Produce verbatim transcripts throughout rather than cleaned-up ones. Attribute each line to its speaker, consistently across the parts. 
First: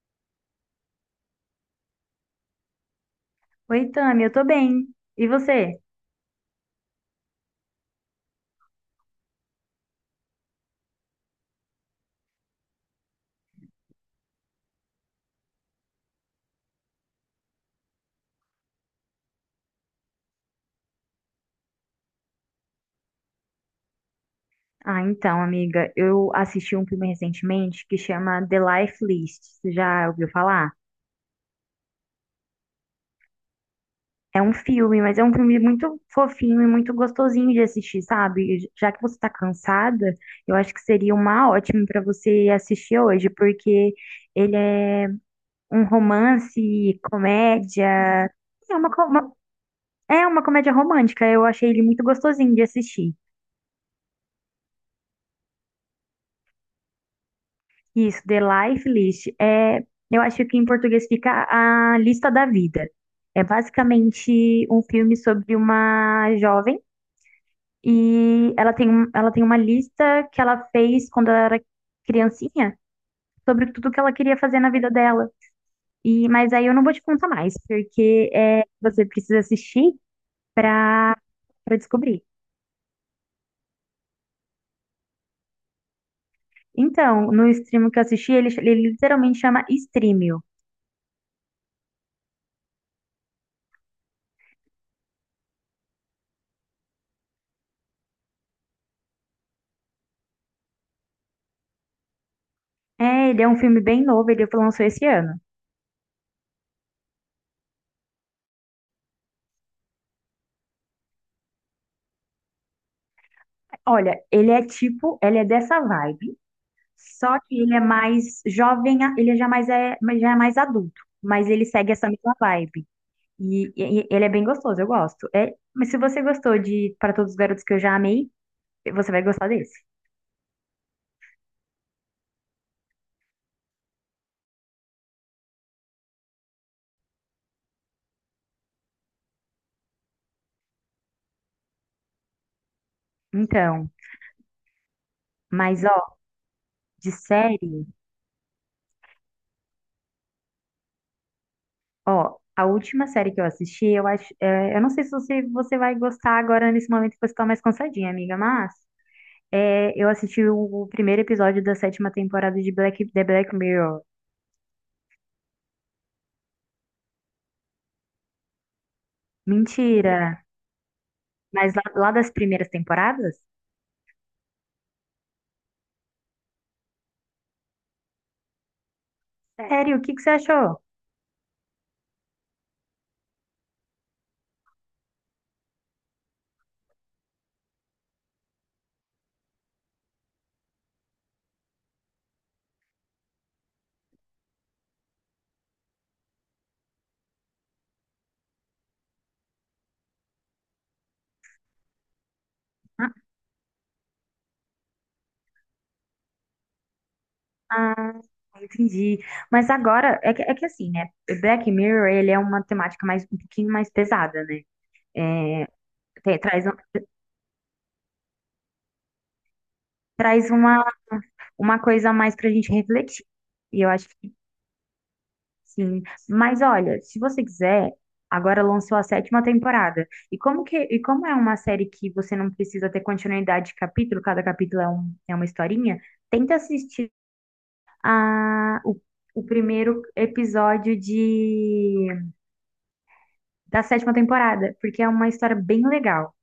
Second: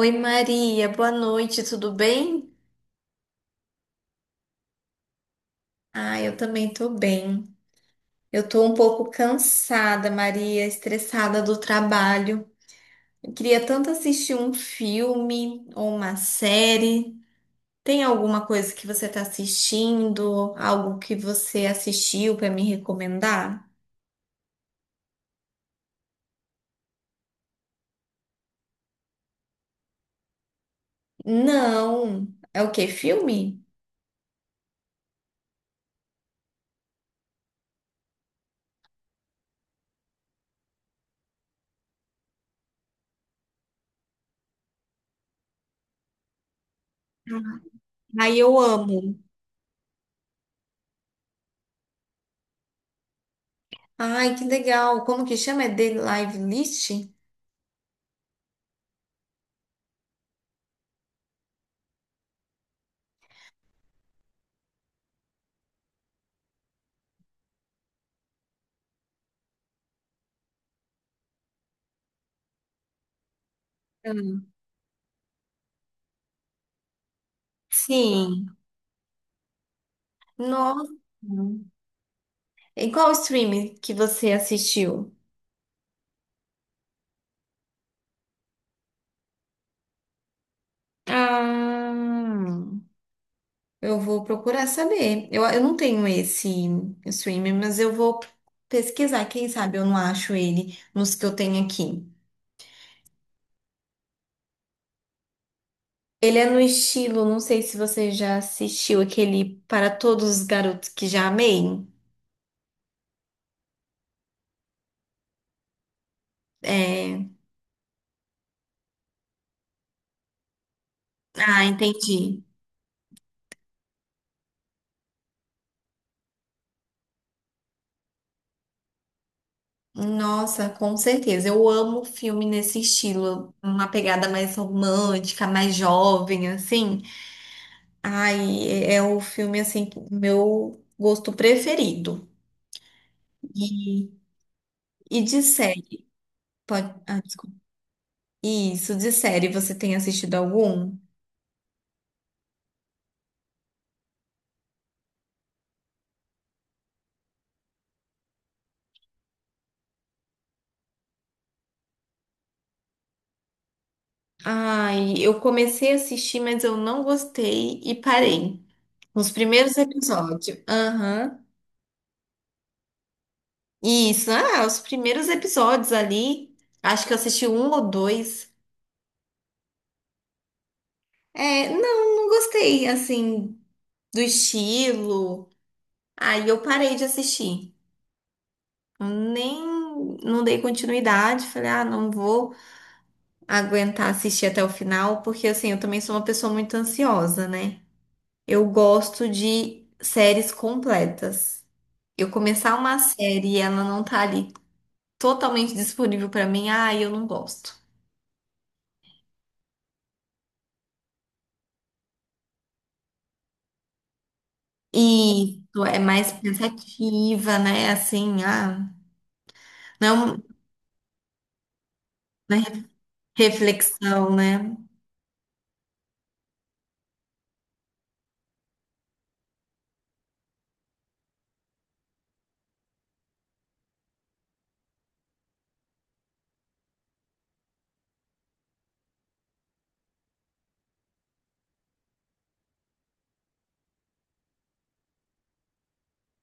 Speaker 1: Oi Maria, boa noite, tudo bem?
Speaker 2: Oi, Tami, eu tô bem. E você?
Speaker 1: Ah, eu também tô bem. Eu tô um pouco cansada, Maria, estressada do trabalho. Eu queria tanto assistir um filme ou uma série. Tem alguma coisa que você tá assistindo? Algo que você assistiu pra me recomendar?
Speaker 2: Ah, então, amiga, eu assisti um filme recentemente que chama The Life List. Você já ouviu falar?
Speaker 1: Não. É o quê? Filme?
Speaker 2: É um filme, mas é um filme muito fofinho e muito gostosinho de assistir, sabe? E Já que você tá cansada, eu acho que seria uma ótima pra você assistir hoje, porque ele é um romance, comédia,
Speaker 1: Ai, eu
Speaker 2: é uma, co-
Speaker 1: amo.
Speaker 2: uma- é uma comédia romântica. Eu achei ele muito gostosinho de assistir.
Speaker 1: Ai, que legal. Como que chama? É The Live List?
Speaker 2: Isso, The Life List. É, eu acho que em português fica a lista da vida. É basicamente um filme sobre uma jovem e ela tem, um- ela tem uma lista que ela fez quando ela era criancinha sobre tudo que ela queria
Speaker 1: Hum.
Speaker 2: fazer na vida dela. E, mas aí eu não vou te contar mais, porque
Speaker 1: Sim.
Speaker 2: é, você precisa assistir
Speaker 1: Nossa.
Speaker 2: para para descobrir.
Speaker 1: Em qual streaming que você assistiu?
Speaker 2: Então, no stream que eu assisti, ele, ele literalmente chama Streamio.
Speaker 1: Ah, eu vou procurar saber. Eu, eu não tenho esse streaming, mas eu vou pesquisar. Quem sabe eu não acho ele nos que eu tenho aqui.
Speaker 2: É, ele é um filme bem novo, ele lançou esse ano.
Speaker 1: Ele é no estilo, não sei se você já assistiu aquele Para Todos os Garotos que Já Amei.
Speaker 2: Olha, ele é tipo, ele é dessa vibe,
Speaker 1: É...
Speaker 2: só que ele é mais jovem, ele já mais é, já é mais adulto, mas
Speaker 1: Ah,
Speaker 2: ele segue essa mesma
Speaker 1: entendi.
Speaker 2: vibe. E, e- ele é bem gostoso, eu gosto. É, mas se você gostou de Para Todos os Garotos que eu já amei, você vai gostar desse.
Speaker 1: Nossa, com certeza. Eu amo filme nesse estilo, uma pegada mais romântica, mais jovem, assim. Ai, é o filme assim, que- meu gosto preferido.
Speaker 2: Então,
Speaker 1: E, e de
Speaker 2: mas
Speaker 1: série,
Speaker 2: ó,
Speaker 1: pode,
Speaker 2: de
Speaker 1: ah, desculpa.
Speaker 2: série,
Speaker 1: Isso, de série, você tem assistido algum?
Speaker 2: ó, a última série que eu assisti, eu acho, é, eu não sei se você, você vai gostar agora nesse momento que você tá mais cansadinha, amiga, mas é, eu assisti o o primeiro episódio da sétima temporada de Black, The Black Mirror.
Speaker 1: Ai, eu comecei a assistir, mas eu não gostei e parei. Os primeiros
Speaker 2: Mentira.
Speaker 1: episódios. Aham.
Speaker 2: Mas lá, lá das primeiras temporadas?
Speaker 1: Isso, ah, os primeiros episódios ali. Acho que eu assisti um ou dois.
Speaker 2: Sério, o que que você achou?
Speaker 1: É, não, não gostei, assim, do estilo. Aí eu parei de assistir. Eu nem Não dei continuidade, falei, ah, não vou aguentar assistir até o final, porque assim, eu também sou uma pessoa muito ansiosa, né? Eu gosto de séries completas. Eu começar uma
Speaker 2: Ah,
Speaker 1: série e ela não tá ali totalmente disponível pra mim, ah, eu não gosto.
Speaker 2: ah, entendi. Mas agora, é que, é que assim, né? Black Mirror, ele é uma temática mais, um pouquinho mais pesada, né?
Speaker 1: E isso é mais
Speaker 2: Tem- traz, um-
Speaker 1: pensativa, né? Assim, ah, não,
Speaker 2: traz uma, uma coisa a mais pra
Speaker 1: né?
Speaker 2: gente refletir. E eu acho
Speaker 1: Reflexão,
Speaker 2: que
Speaker 1: né?
Speaker 2: sim. Mas olha, se você quiser, agora lançou a sétima temporada. E como que, e como é uma série que você não precisa ter continuidade de capítulo, cada capítulo é, um, é uma historinha, tenta assistir a, o, o primeiro episódio de, da sétima temporada, porque é uma história bem legal.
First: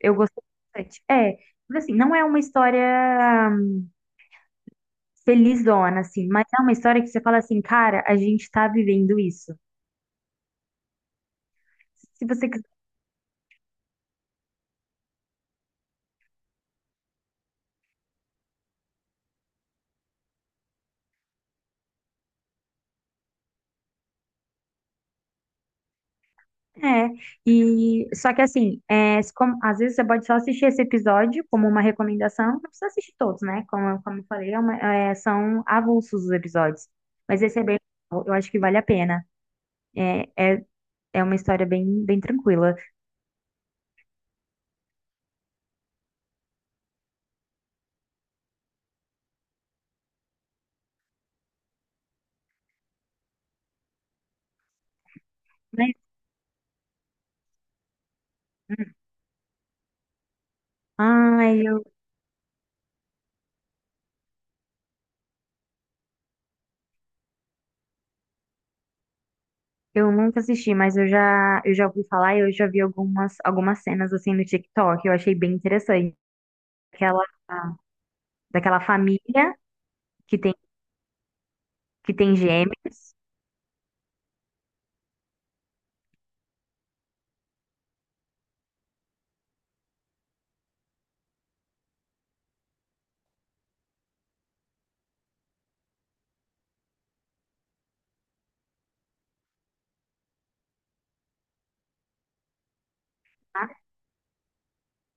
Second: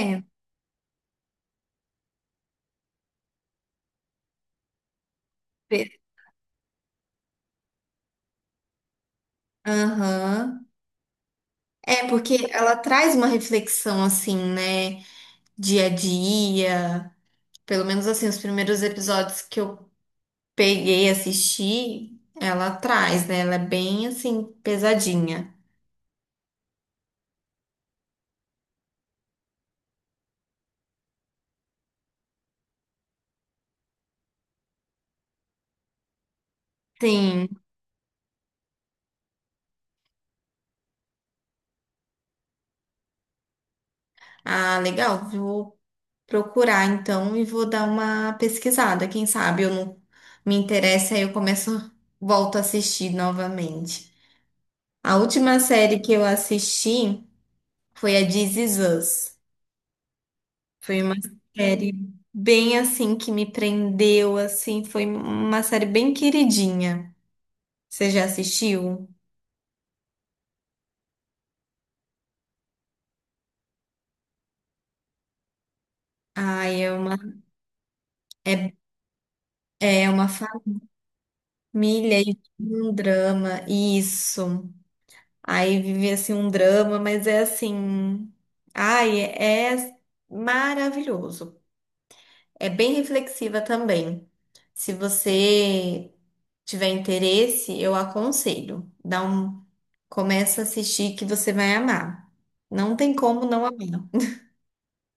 Speaker 2: Eu gostei bastante. É, mas assim, não é uma história
Speaker 1: pe-
Speaker 2: felizona, assim, mas é uma história que você fala assim, cara, a gente tá vivendo isso.
Speaker 1: aham. É,
Speaker 2: Se
Speaker 1: porque
Speaker 2: você quiser.
Speaker 1: ela traz uma reflexão assim, né? Dia a dia. Pelo menos assim, os primeiros episódios que eu peguei e assisti, ela traz, né? Ela é bem assim, pesadinha.
Speaker 2: É, e só que assim, é, se como- às vezes você pode só assistir esse episódio como uma recomendação, não precisa assistir todos, né? Como, eu- como eu falei, é uma- é, são avulsos os episódios. Mas esse
Speaker 1: Sim.
Speaker 2: é bem legal, eu acho que vale a pena. É, é É uma história bem, bem tranquila.
Speaker 1: Ah, legal. Vou procurar então e vou dar uma pesquisada. Quem sabe eu não me interessa, aí eu começo, volto a assistir novamente. A última
Speaker 2: Mas,
Speaker 1: série que eu assisti foi a This Is
Speaker 2: hum,
Speaker 1: Us. Foi uma
Speaker 2: ai, eu,
Speaker 1: série bem assim que me prendeu, assim, foi uma série bem queridinha. Você já assistiu?
Speaker 2: eu nunca assisti, mas eu já, eu já ouvi falar e eu já vi algumas, algumas cenas assim no TikTok. Eu achei bem interessante.
Speaker 1: Ai, é uma
Speaker 2: Aquela,
Speaker 1: é,
Speaker 2: daquela família
Speaker 1: é uma
Speaker 2: que tem, que
Speaker 1: família e
Speaker 2: tem
Speaker 1: um
Speaker 2: gêmeos.
Speaker 1: drama, isso. Aí vive assim um drama, mas é assim, ai, é, é maravilhoso. É bem reflexiva também. Se você tiver interesse, eu aconselho. Dá um, começa a assistir que você vai amar. Não tem como não amar.
Speaker 2: Né?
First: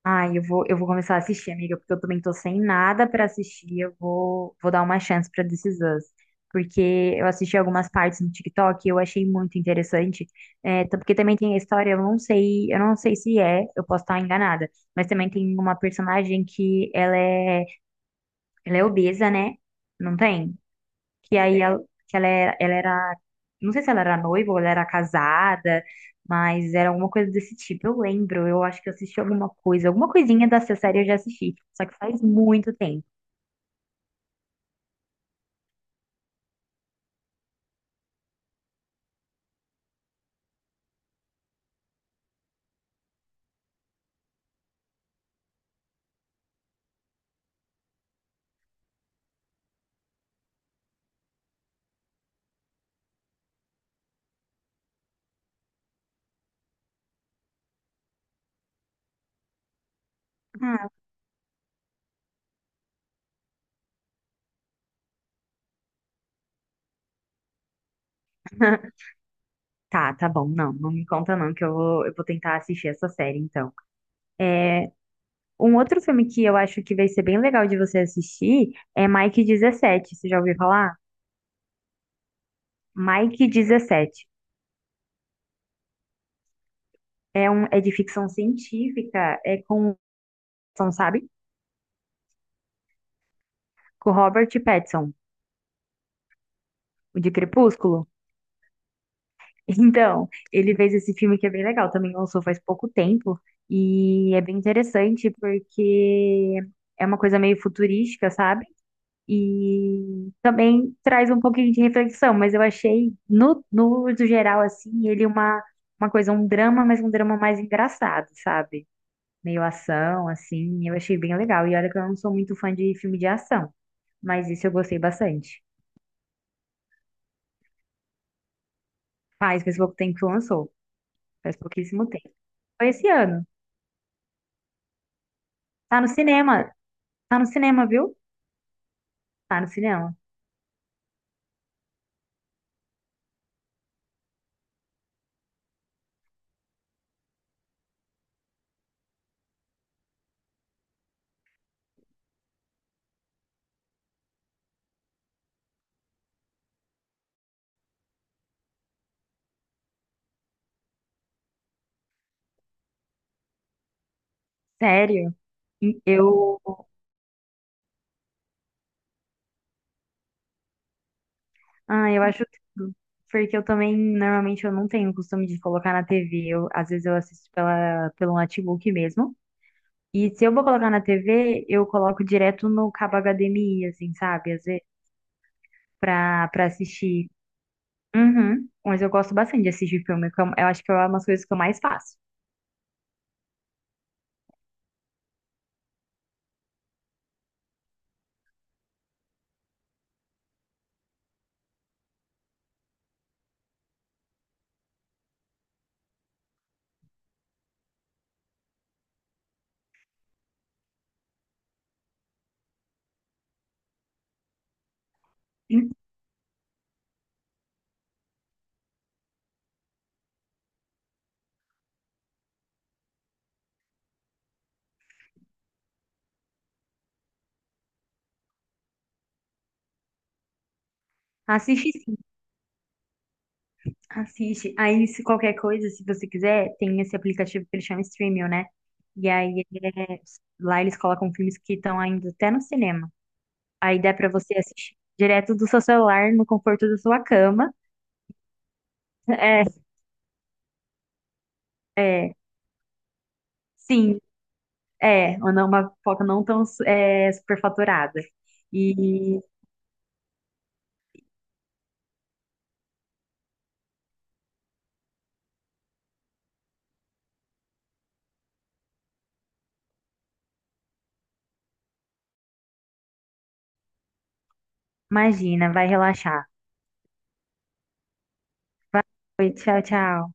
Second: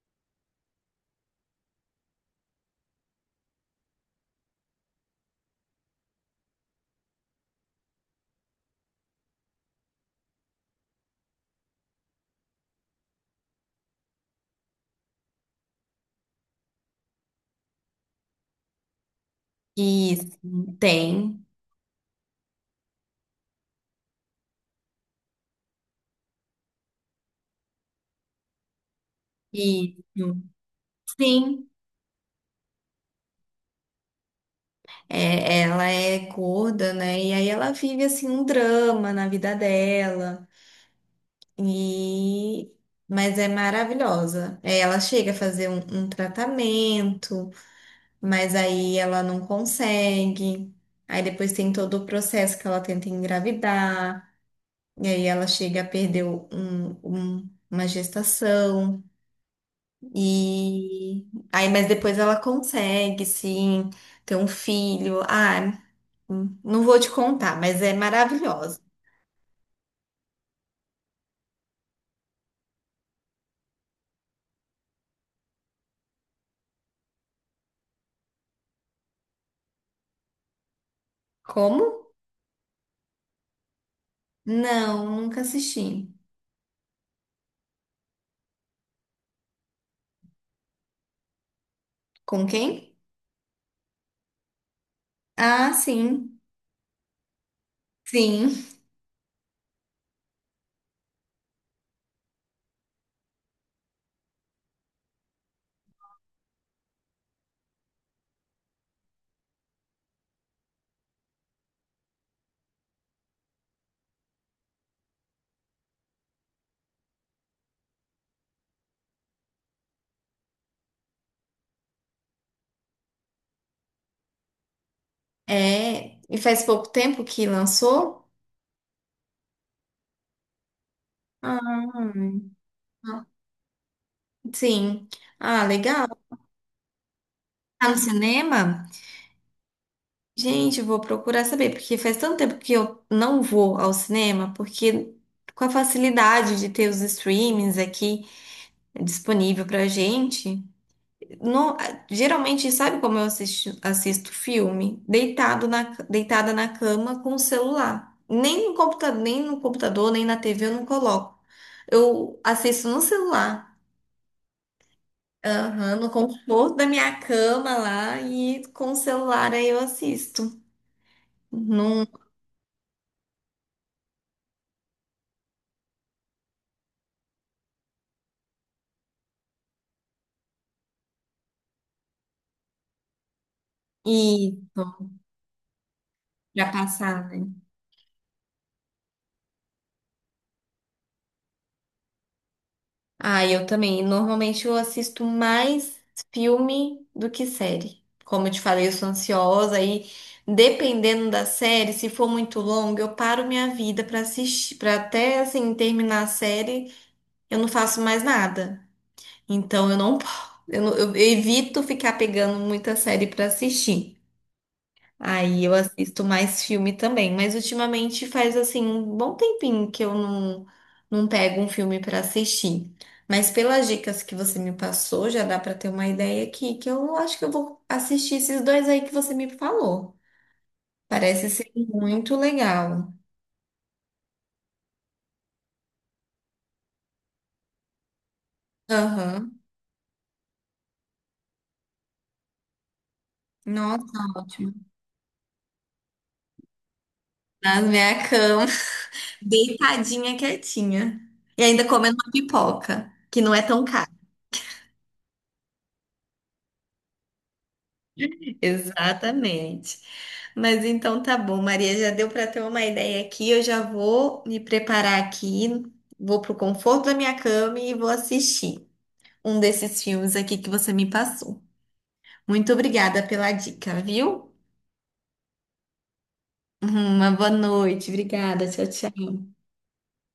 Speaker 2: Ai, eu vou, eu vou começar a assistir, amiga, porque eu também tô sem nada pra assistir. Eu vou, vou dar uma chance pra This Is Us. Porque eu assisti algumas partes no TikTok e eu achei muito interessante. É, tá- porque também tem a história, eu não sei, eu não sei se é, eu posso estar enganada, mas também tem uma personagem que ela é, ela é obesa, né? Não
Speaker 1: Isso,
Speaker 2: tem? que
Speaker 1: tem.
Speaker 2: aí ela, que ela era, ela era, não sei se ela era noiva ou ela era casada, mas era alguma coisa desse tipo. Eu lembro, eu acho que eu assisti alguma coisa,
Speaker 1: Isso.
Speaker 2: alguma coisinha dessa série eu já assisti,
Speaker 1: Sim,
Speaker 2: só que faz muito tempo.
Speaker 1: é, ela é gorda, né? E aí ela vive assim um drama na vida dela. E mas é maravilhosa. É, ela chega a fazer um, um tratamento, mas aí ela não consegue. Aí depois tem todo o processo que ela tenta engravidar. E aí ela chega a perder um- um- uma gestação.
Speaker 2: Ah,
Speaker 1: E aí, mas depois ela consegue, sim, ter um filho. Ah, não vou te contar, mas é maravilhosa.
Speaker 2: tá, tá bom, não, não me conta não, que eu vou, eu vou tentar assistir essa série então. Um outro filme que eu acho que vai ser bem legal de você assistir é Mike dezessete você já ouviu falar?
Speaker 1: Como?
Speaker 2: Mike dezessete
Speaker 1: Não, nunca assisti.
Speaker 2: é um, é de ficção científica, é com, sabe?
Speaker 1: Com quem?
Speaker 2: Com Robert Pattinson.
Speaker 1: Ah, sim.
Speaker 2: O de Crepúsculo?
Speaker 1: Sim.
Speaker 2: Então, ele fez esse filme que é bem legal, também lançou faz pouco tempo, e é bem interessante porque é uma coisa meio futurística, sabe? E também traz um pouquinho de reflexão, mas eu achei, no, no uso geral, assim, ele uma, uma coisa, um drama, mas um drama mais engraçado, sabe? Meio ação, assim, eu achei bem legal. E olha que eu não sou muito fã de filme de ação, mas isso eu gostei bastante.
Speaker 1: É, e faz pouco tempo que lançou?
Speaker 2: Faz, faz pouco tempo que lançou, faz pouquíssimo
Speaker 1: Ah,
Speaker 2: tempo. Foi esse ano.
Speaker 1: sim. Ah,
Speaker 2: Tá
Speaker 1: legal.
Speaker 2: no cinema. Tá no cinema,
Speaker 1: Tá no
Speaker 2: viu?
Speaker 1: cinema?
Speaker 2: Tá no cinema.
Speaker 1: Gente, eu vou procurar saber, porque faz tanto tempo que eu não vou ao cinema, porque com a facilidade de ter os streamings aqui disponível pra gente, não- geralmente, sabe como eu assisto, assisto filme? Deitado na, deitada na cama com o celular. Nem no computador, nem no computador, nem na T V eu não coloco. Eu assisto no celular.
Speaker 2: Sério.
Speaker 1: Aham,
Speaker 2: E
Speaker 1: no
Speaker 2: eu.
Speaker 1: conforto da minha cama lá e com o celular aí eu assisto. Não,
Speaker 2: Ah, eu acho tudo. Porque eu também, normalmente, eu não tenho o costume de colocar na T V. Eu, às vezes eu assisto pela, pelo notebook mesmo. E se eu vou colocar na T V, eu coloco direto no cabo H D M I, assim, sabe? Às vezes,
Speaker 1: isso.
Speaker 2: pra, pra
Speaker 1: Já passava.
Speaker 2: assistir. Uhum. Mas eu gosto bastante de assistir filme. Que Eu eu acho que é uma das coisas que eu mais faço.
Speaker 1: Ah, eu também. Normalmente eu assisto mais filme do que série. Como eu te falei, eu sou ansiosa e dependendo da série, se for muito longa, eu paro minha vida para assistir, para até assim terminar a série, eu não faço mais nada. Então eu não, po- eu, não- eu evito ficar pegando muita série para assistir. Aí eu assisto mais filme também, mas ultimamente faz assim um bom tempinho que eu não, não pego um filme para assistir. Mas pelas dicas que você me passou, já dá para ter uma ideia aqui, que eu acho que eu vou assistir esses dois aí que você me falou. Parece ser
Speaker 2: Assistir.
Speaker 1: muito legal.
Speaker 2: Assiste. Aí, se qualquer coisa, se você quiser, tem esse aplicativo que ele chama Streamio, né? E
Speaker 1: Aham.
Speaker 2: aí, é- lá eles colocam filmes que estão ainda até no cinema. Aí
Speaker 1: Nossa,
Speaker 2: dá pra você
Speaker 1: ótimo.
Speaker 2: assistir direto do seu celular, no conforto da sua cama.
Speaker 1: Na minha cama,
Speaker 2: É,
Speaker 1: deitadinha, quietinha. E ainda comendo uma
Speaker 2: é,
Speaker 1: pipoca, que não é tão cara.
Speaker 2: sim, é. Ou não, uma pipoca não tão é, superfaturada. E
Speaker 1: Exatamente. Mas então tá bom, Maria, já deu para ter uma ideia aqui. Eu já vou me preparar aqui, vou pro conforto da minha cama e vou assistir um desses filmes aqui que você me passou. Muito obrigada pela dica, viu?
Speaker 2: imagina, vai relaxar.
Speaker 1: Uma boa noite. Obrigada. Tchau, tchau.
Speaker 2: Vai, tchau, tchau.